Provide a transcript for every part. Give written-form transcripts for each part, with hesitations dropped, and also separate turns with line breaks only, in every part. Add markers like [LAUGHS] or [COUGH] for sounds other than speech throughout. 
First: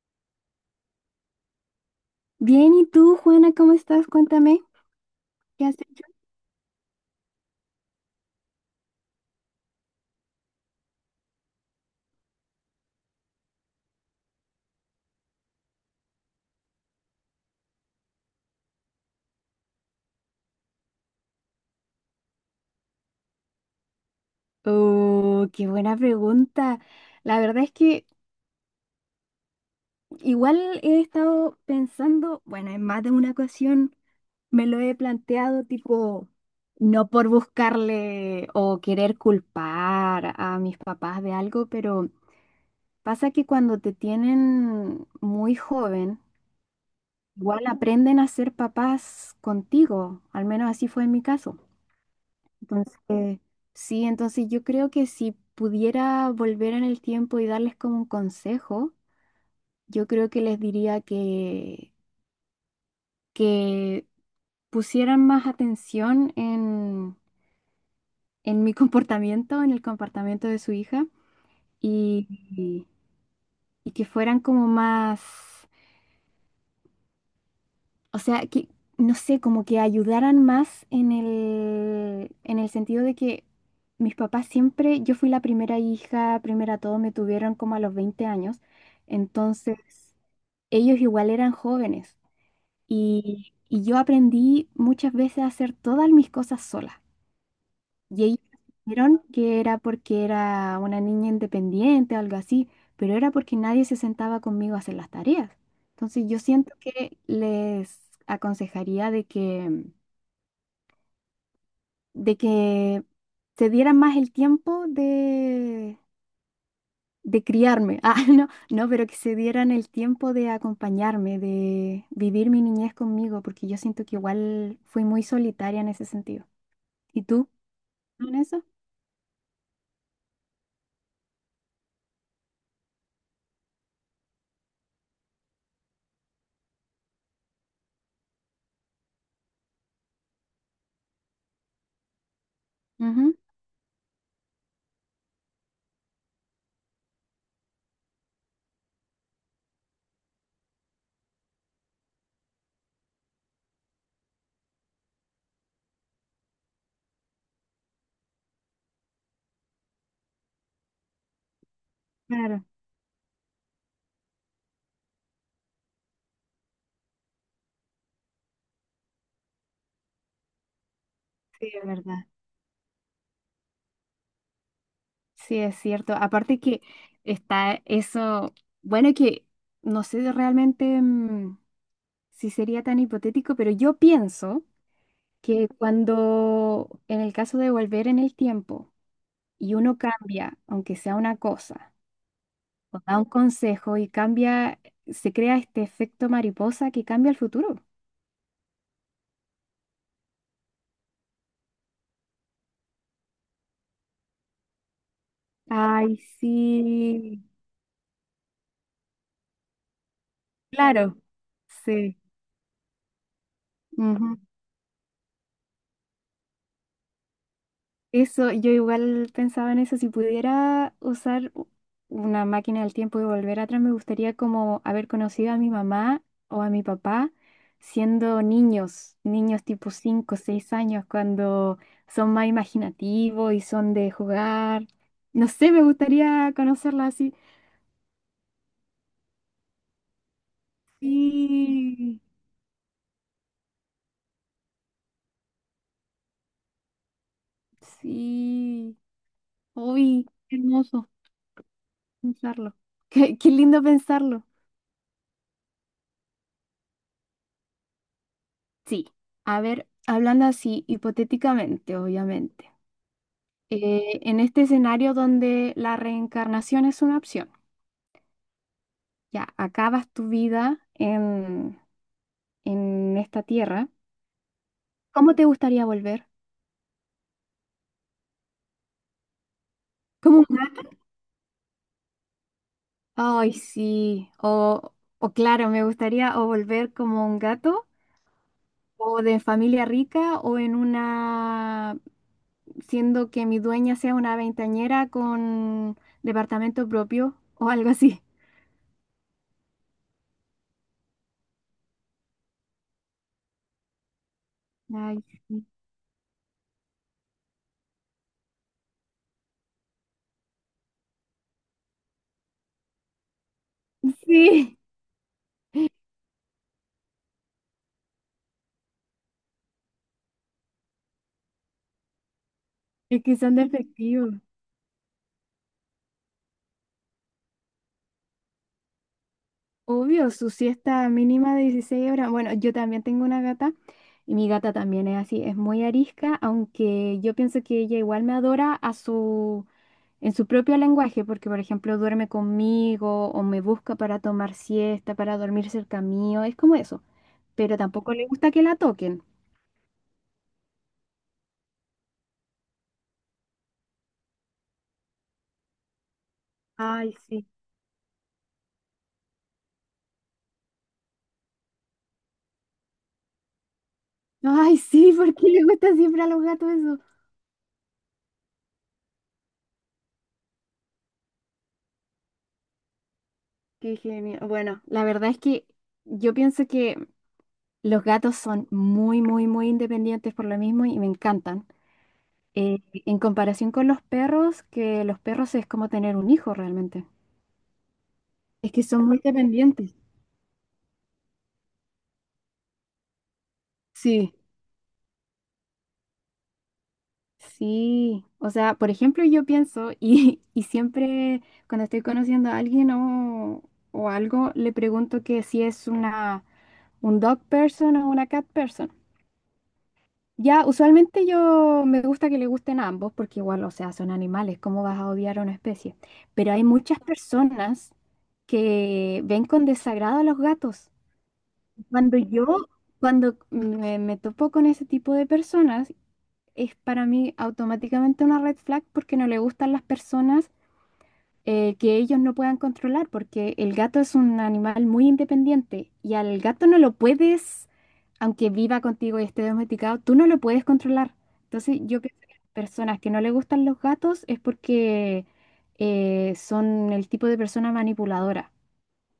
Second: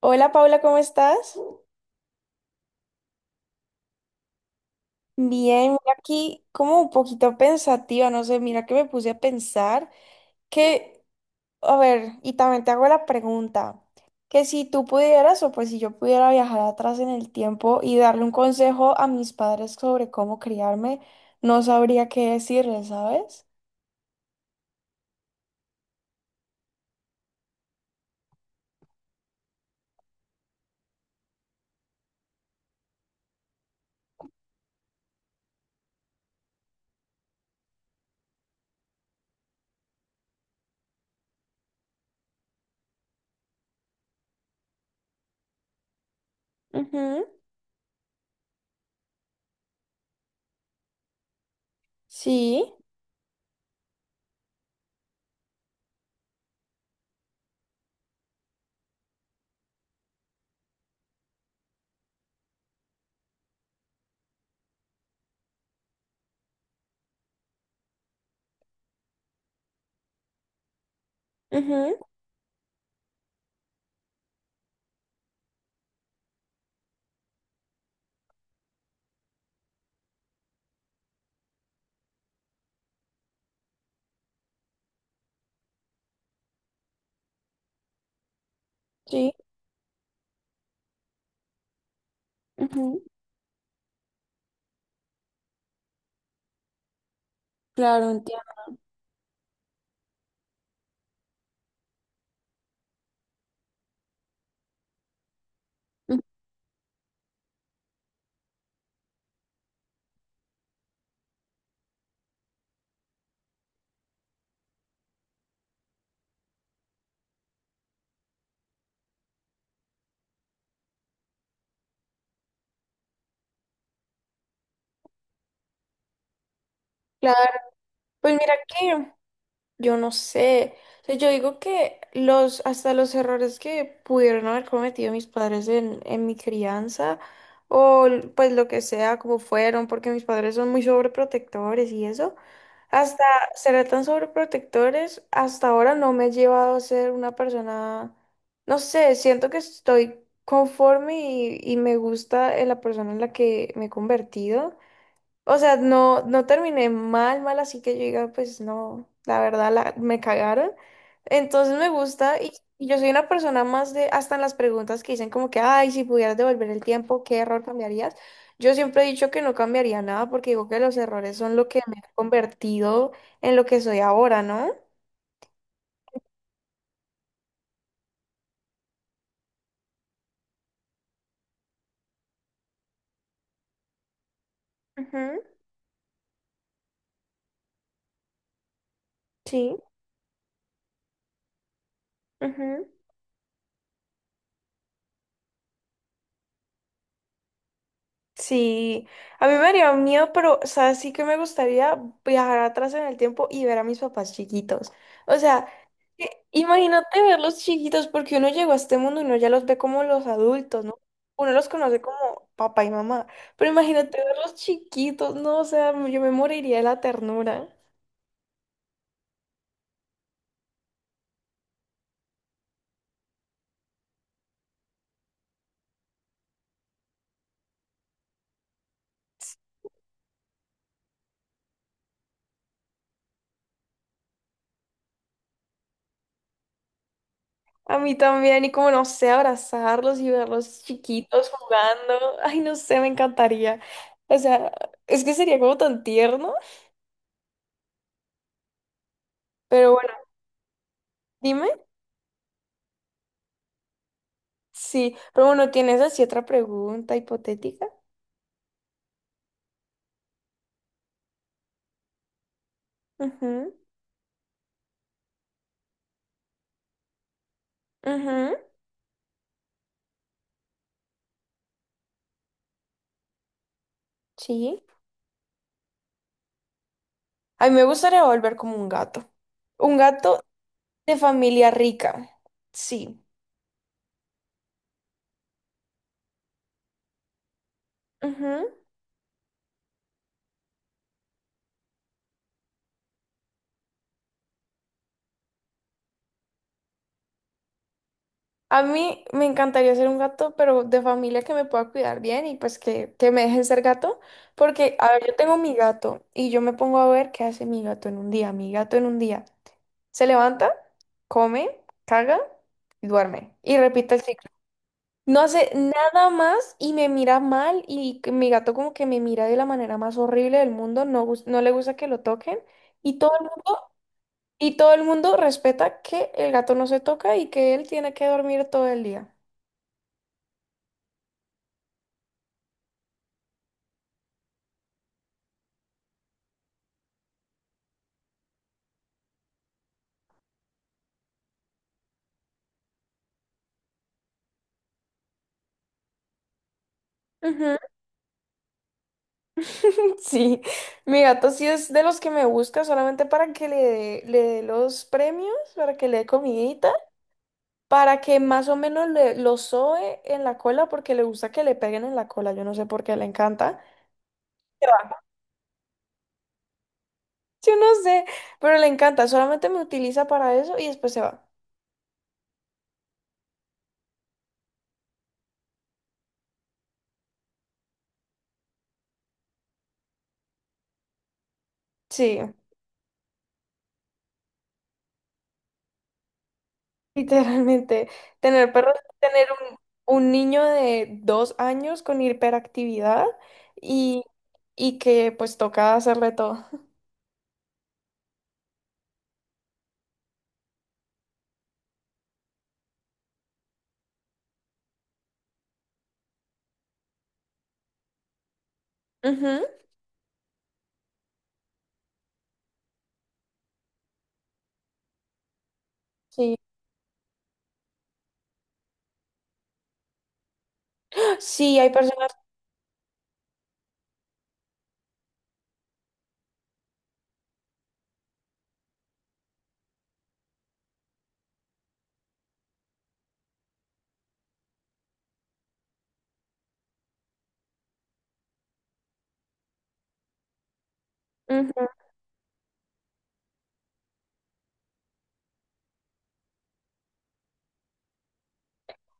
Hola Paula, ¿cómo estás?
Bien, ¿y tú, Juana, cómo estás? Cuéntame, ¿qué
Bien,
has
mira
hecho?
aquí como un poquito pensativa, no sé, mira que me puse a pensar que, a ver, y también te hago la pregunta, que si tú pudieras o pues si yo pudiera viajar atrás en el tiempo y darle un consejo a mis padres sobre cómo criarme, no sabría qué decirles, ¿sabes?
Oh, qué buena pregunta. La verdad es que igual he estado pensando, bueno, en más de una ocasión me lo he planteado, tipo, no por buscarle o querer culpar a mis papás de algo, pero pasa que cuando te tienen muy joven,
Ujú.
igual aprenden a ser papás contigo, al menos así fue en mi caso.
Sí.
Entonces, sí, entonces yo creo que si pudiera volver en el tiempo y darles como un consejo, yo creo que les diría que pusieran más atención en mi [LAUGHS] comportamiento, en el comportamiento de su hija,
Ujú.
y, y- y que fueran como más. O sea, que, no sé, como que ayudaran más en el sentido de que mis papás siempre, yo fui la primera hija, primera todo, me tuvieron como a los 20 años,
Sí.
entonces ellos igual eran jóvenes
Ujú.
y yo aprendí muchas veces a hacer todas mis cosas sola.
Claro,
Y ellos
entiendo.
dijeron que era porque era una niña independiente o algo así, pero era porque nadie se sentaba conmigo a hacer las tareas. Entonces yo siento que les aconsejaría de que se dieran más el tiempo de criarme. [LAUGHS] Ah, no, no, pero que se dieran el tiempo de acompañarme, de vivir mi niñez conmigo, porque yo siento que igual fui muy solitaria en ese sentido. ¿Y
Claro,
tú?
pues
¿En
mira
eso?
que yo no sé. O sea, yo digo que los, hasta los errores que pudieron haber cometido mis padres en mi crianza, pues lo que sea, como fueron, porque mis padres son muy sobreprotectores y eso, hasta
Ujú.
ser tan sobreprotectores, hasta ahora no me ha llevado a ser una persona, no sé, siento que estoy conforme y me gusta en la persona en la que me he convertido. O sea, no, no terminé mal, mal, así que yo diga, pues no, la verdad la, me cagaron. Entonces me gusta
Claro,
y yo soy una persona más de, hasta en las preguntas que dicen como que, ay, si pudieras devolver el tiempo, ¿qué error cambiarías? Yo siempre he dicho que no cambiaría nada porque digo que los errores son lo
sí,
que
es
me ha
verdad.
convertido en lo que soy ahora, ¿no?
Sí, es cierto. Aparte que está eso, bueno, que no sé realmente si sería tan hipotético, pero yo pienso
Ujú.
que cuando, en el caso de volver en el tiempo y
Sí.
uno cambia, aunque sea una cosa,
Ujú.
o da un consejo y cambia, se crea este efecto mariposa que cambia el futuro.
Sí, a mí me haría miedo, pero, o sea, sí que me gustaría viajar atrás en el tiempo y ver a mis papás chiquitos. O sea,
Ay,
que imagínate
sí,
verlos chiquitos, porque uno llegó a este mundo y uno ya los ve como los adultos, ¿no?
claro,
Uno los conoce como
sí.
papá y mamá, pero imagínate
Ujú.
verlos chiquitos, ¿no? O sea, yo me moriría de la ternura.
Eso, yo igual pensaba en eso, si pudiera usar una máquina del tiempo y volver atrás, me gustaría como haber conocido a mi mamá o a mi papá siendo niños, niños tipo 5, 6 años, cuando son más imaginativos y son de jugar. No sé, me gustaría conocerla así.
A mí también, y como no sé, abrazarlos y verlos chiquitos
Sí,
jugando. [LAUGHS] Ay, no sé, me encantaría. O sea, es que sería como tan tierno,
sí.
pero bueno,
Uy, qué hermoso
dime.
pensarlo. [LAUGHS] Qué lindo pensarlo.
Sí, pero bueno, tienes así otra pregunta hipotética.
Sí, a ver, hablando así, hipotéticamente, obviamente,
Ujú.
en este escenario donde la reencarnación es una opción,
Ujú.
ya acabas tu vida en esta tierra,
Sí.
¿cómo te gustaría volver?
A mí me gustaría volver como un gato. Un
¿Como
gato
un gato?
de familia rica. Sí.
Ay, sí, o claro, me gustaría o volver como un gato,
Ujú.
o de familia rica, o en una, siendo que mi dueña sea una veintañera con departamento propio, o algo así.
A mí me encantaría ser un gato, pero de familia que me pueda cuidar bien y pues que me dejen ser gato. Porque, a
Ay,
ver, yo tengo
sí.
mi gato y yo me pongo a ver qué hace mi gato en un día. Mi gato en un día se levanta, come, caga y duerme. Y repite el ciclo.
Sí,
No hace nada más y me mira mal y que mi gato como que me mira de la manera más horrible del mundo, no, no le gusta que lo toquen y
es
todo
que
el
son de
mundo,
efectivo.
y todo el mundo respeta que el gato no se toca y que él tiene que dormir todo el día.
Obvio, su siesta mínima de 16 horas. Bueno, yo también tengo una gata y mi gata también es así, es muy arisca, aunque yo pienso que ella igual me adora a su, en su propio lenguaje, porque por ejemplo duerme conmigo o me busca para tomar siesta, para dormir cerca mío, es como eso.
Ujú.
Pero tampoco le gusta que la toquen.
[LAUGHS] Sí, mi gato sí es de los que me busca solamente para que le dé los premios, para que le dé comidita,
Ay, sí.
para que más o menos le, lo soe en la cola porque le gusta que le peguen en la cola, yo no sé por qué le encanta.
Ay, sí, ¿porque le gusta siempre a los gatos eso?
Yo no sé, pero le encanta, solamente me utiliza para eso y después se va.
Qué genial. Bueno, la verdad es que yo pienso que los gatos son muy, muy, muy independientes por lo mismo y me encantan.
Sí. [LAUGHS]
Eh, en comparación con los perros, que los perros es como tener un hijo realmente.
Literalmente. Tener
Es que
perros,
son muy
tener un,
dependientes.
un niño de 2 años con hiperactividad y,
Sí,
y que pues toca hacerle todo.
sí. O sea, por ejemplo, yo pienso [LAUGHS] y siempre cuando estoy conociendo a alguien o algo, le pregunto que si es un dog person o una cat person.
Ujú.
Ya, usualmente yo me gusta que le gusten a ambos porque igual, o sea, son animales, ¿cómo vas a odiar a una especie? Pero
Sí.
hay muchas personas que ven con desagrado a los gatos.
Sí, hay
Cuando
personas.
yo, cuando me topo con ese tipo de personas, es para mí automáticamente una red flag porque no le gustan las personas que ellos no puedan controlar, porque el gato es un animal muy independiente y al gato no lo puedes, aunque viva contigo y esté domesticado, tú no lo puedes controlar. Entonces,
Ujú.
yo creo que las personas que no le gustan los gatos es porque son el tipo de persona manipuladora.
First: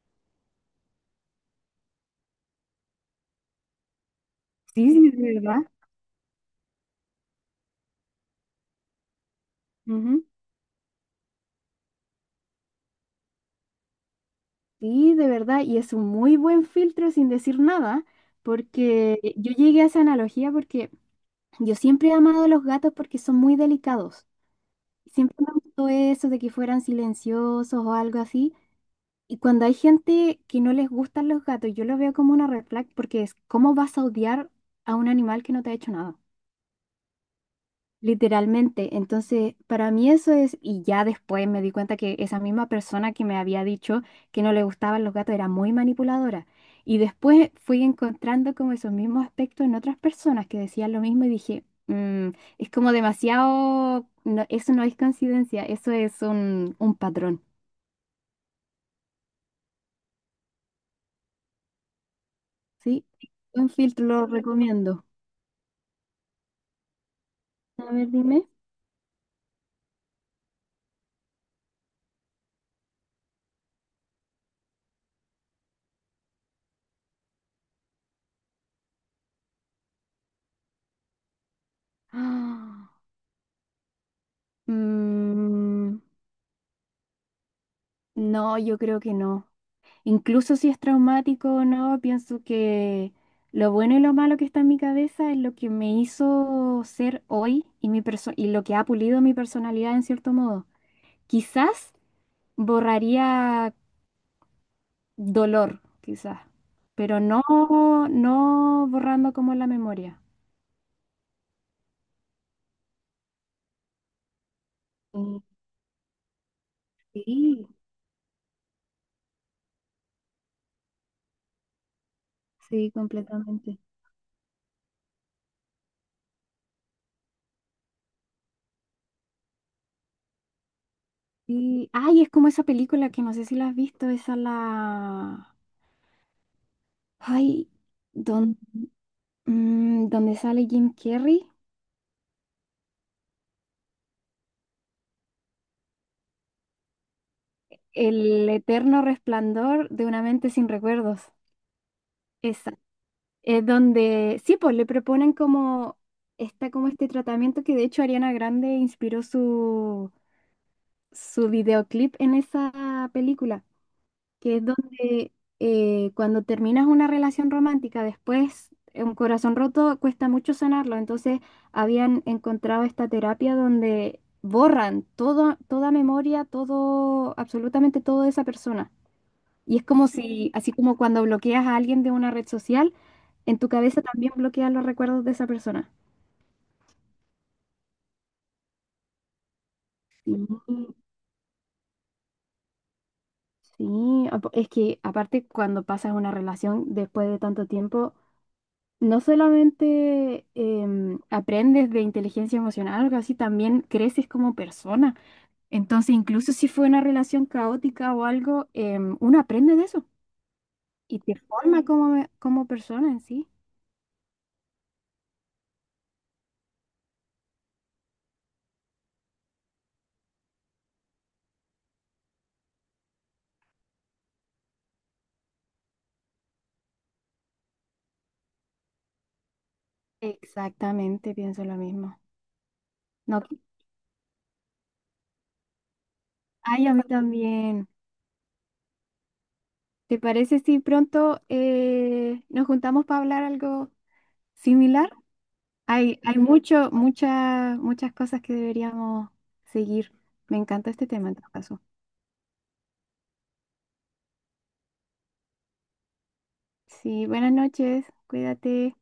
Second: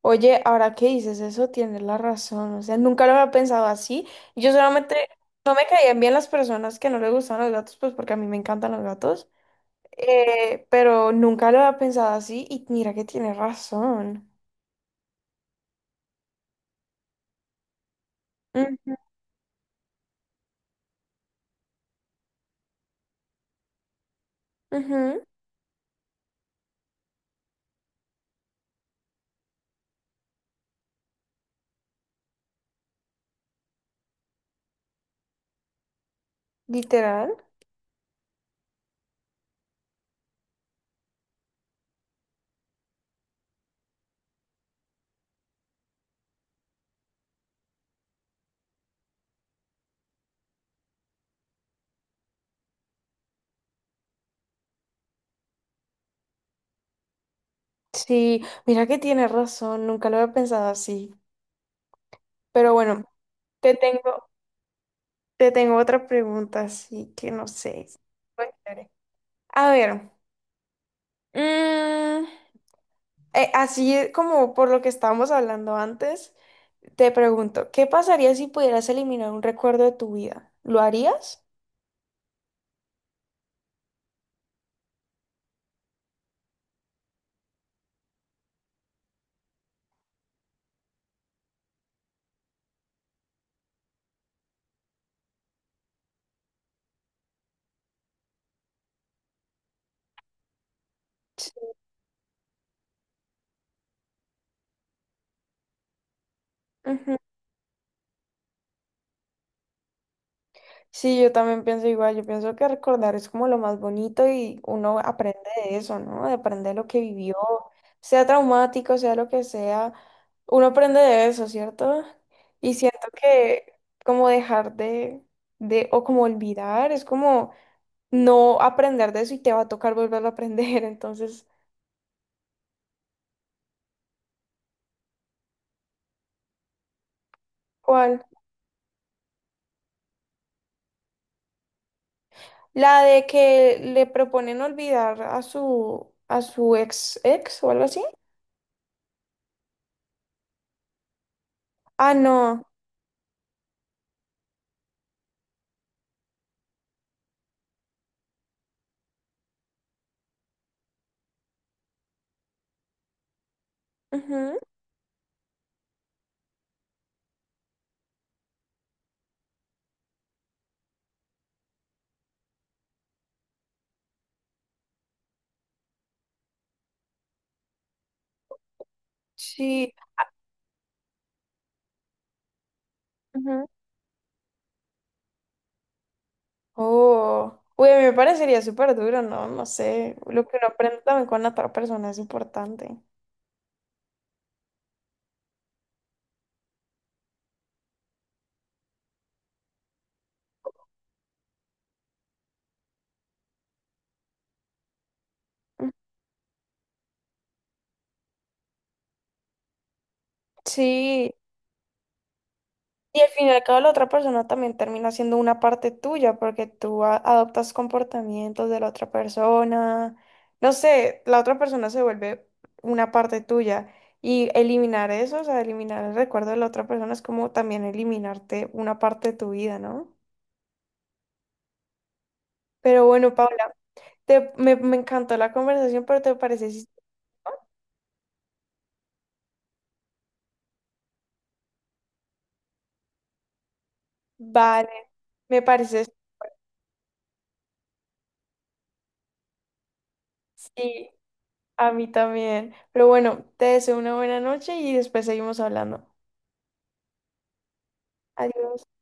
Oye, ahora que dices eso, tienes la razón. O sea, nunca lo había pensado así. Yo solamente
Sí, sí, de
no
verdad.
me caían bien las personas que no les gustaban los gatos, pues porque a mí me encantan los gatos.
Ujú.
Pero nunca lo había pensado así y mira que tiene razón.
Sí, de verdad, y es un muy buen filtro sin decir nada,
Mm.
porque yo llegué a esa analogía porque yo siempre he amado a los gatos porque son muy delicados.
Ujú.
Siempre me gustó eso de que fueran silenciosos o algo así. Y cuando hay gente que no les gustan los gatos, yo lo veo como una red flag porque es, ¿cómo vas a odiar a un animal que no te ha hecho nada?
Literal.
Literalmente, entonces para mí eso es, y ya después me di cuenta que esa misma persona que me había dicho que no le gustaban los gatos era muy manipuladora. Y después fui encontrando como esos mismos aspectos en otras personas que decían lo mismo y dije, "Mm, es como demasiado, no, eso no es coincidencia, eso es un patrón,
Sí, mira que tiene razón, nunca lo había pensado así. Pero bueno,
¿sí?" Un
te
filtro lo
tengo,
recomiendo.
te tengo otra pregunta, así que no sé.
A ver, dime.
Bueno, chévere. A ver, mm, así como por lo que estábamos hablando antes, te pregunto, ¿qué pasaría si pudieras eliminar un recuerdo de tu vida? ¿Lo harías?
Ah, mm, no, yo creo que no. Incluso si es traumático o no, pienso que lo bueno y lo malo que está en mi cabeza es lo que me hizo ser hoy y lo que ha pulido mi personalidad en cierto modo. Quizás borraría dolor, quizás,
Ujú.
pero no, no borrando como la memoria.
Sí, yo también pienso igual, yo pienso que recordar es como lo más bonito y uno aprende
Mm,
de eso, ¿no? De aprender lo que vivió,
sí,
sea traumático, sea lo que sea, uno aprende de eso, ¿cierto? Y
sí,
siento que
completamente.
como dejar o como olvidar, es como no aprender de eso y te va a tocar volverlo a aprender, [LAUGHS] entonces,
Sí. Ay, es como esa película que no sé si la has visto, Ay,
¿cuál?
don- donde sale Jim Carrey.
La de que le proponen olvidar a su ex ex o algo así.
El eterno resplandor de una mente sin recuerdos.
Ah, no.
Esa. Es donde, sí, pues le proponen como, está como este tratamiento que de hecho Ariana Grande inspiró su videoclip en esa película, que
Ujú.
es donde cuando terminas una relación romántica, después un corazón roto cuesta mucho sanarlo, entonces habían encontrado esta terapia donde borran todo, toda memoria, todo, absolutamente todo de esa persona. Y es
Sí.
como si, así como cuando bloqueas a alguien de una red social, en
Ujú.
tu cabeza también bloqueas los recuerdos de esa persona.
Oh, uy, a mí me parecería súper duro, ¿no? No sé,
Sí,
lo que uno aprende también con la otra persona es importante.
sí, es que aparte cuando pasas una relación después de tanto tiempo, no solamente aprendes de inteligencia emocional o algo así, también creces como persona.
Ujú.
Entonces, incluso si fue una relación caótica o algo, uno aprende de eso y
Sí,
te forma como persona
y
en
al
sí.
fin y al cabo la otra persona también termina siendo una parte tuya porque adoptas comportamientos de la otra persona. No sé, la otra persona se vuelve una parte tuya y eliminar eso, o sea, eliminar el recuerdo de la otra persona es como también eliminarte una parte de tu vida, ¿no?
Exactamente, pienso lo mismo.
Pero bueno,
No.
Paula, me encantó la conversación, pero ¿te parece si...
Ay, a mí también. ¿Te parece si pronto nos juntamos para hablar algo
Vale,
similar?
me parece,
Hay muchas, muchas cosas que deberíamos seguir. Me encanta este
sí,
tema en todo caso.
a mí también. Pero bueno, te deseo una buena noche y después seguimos hablando.
Sí, buenas noches.
Adiós.
Cuídate.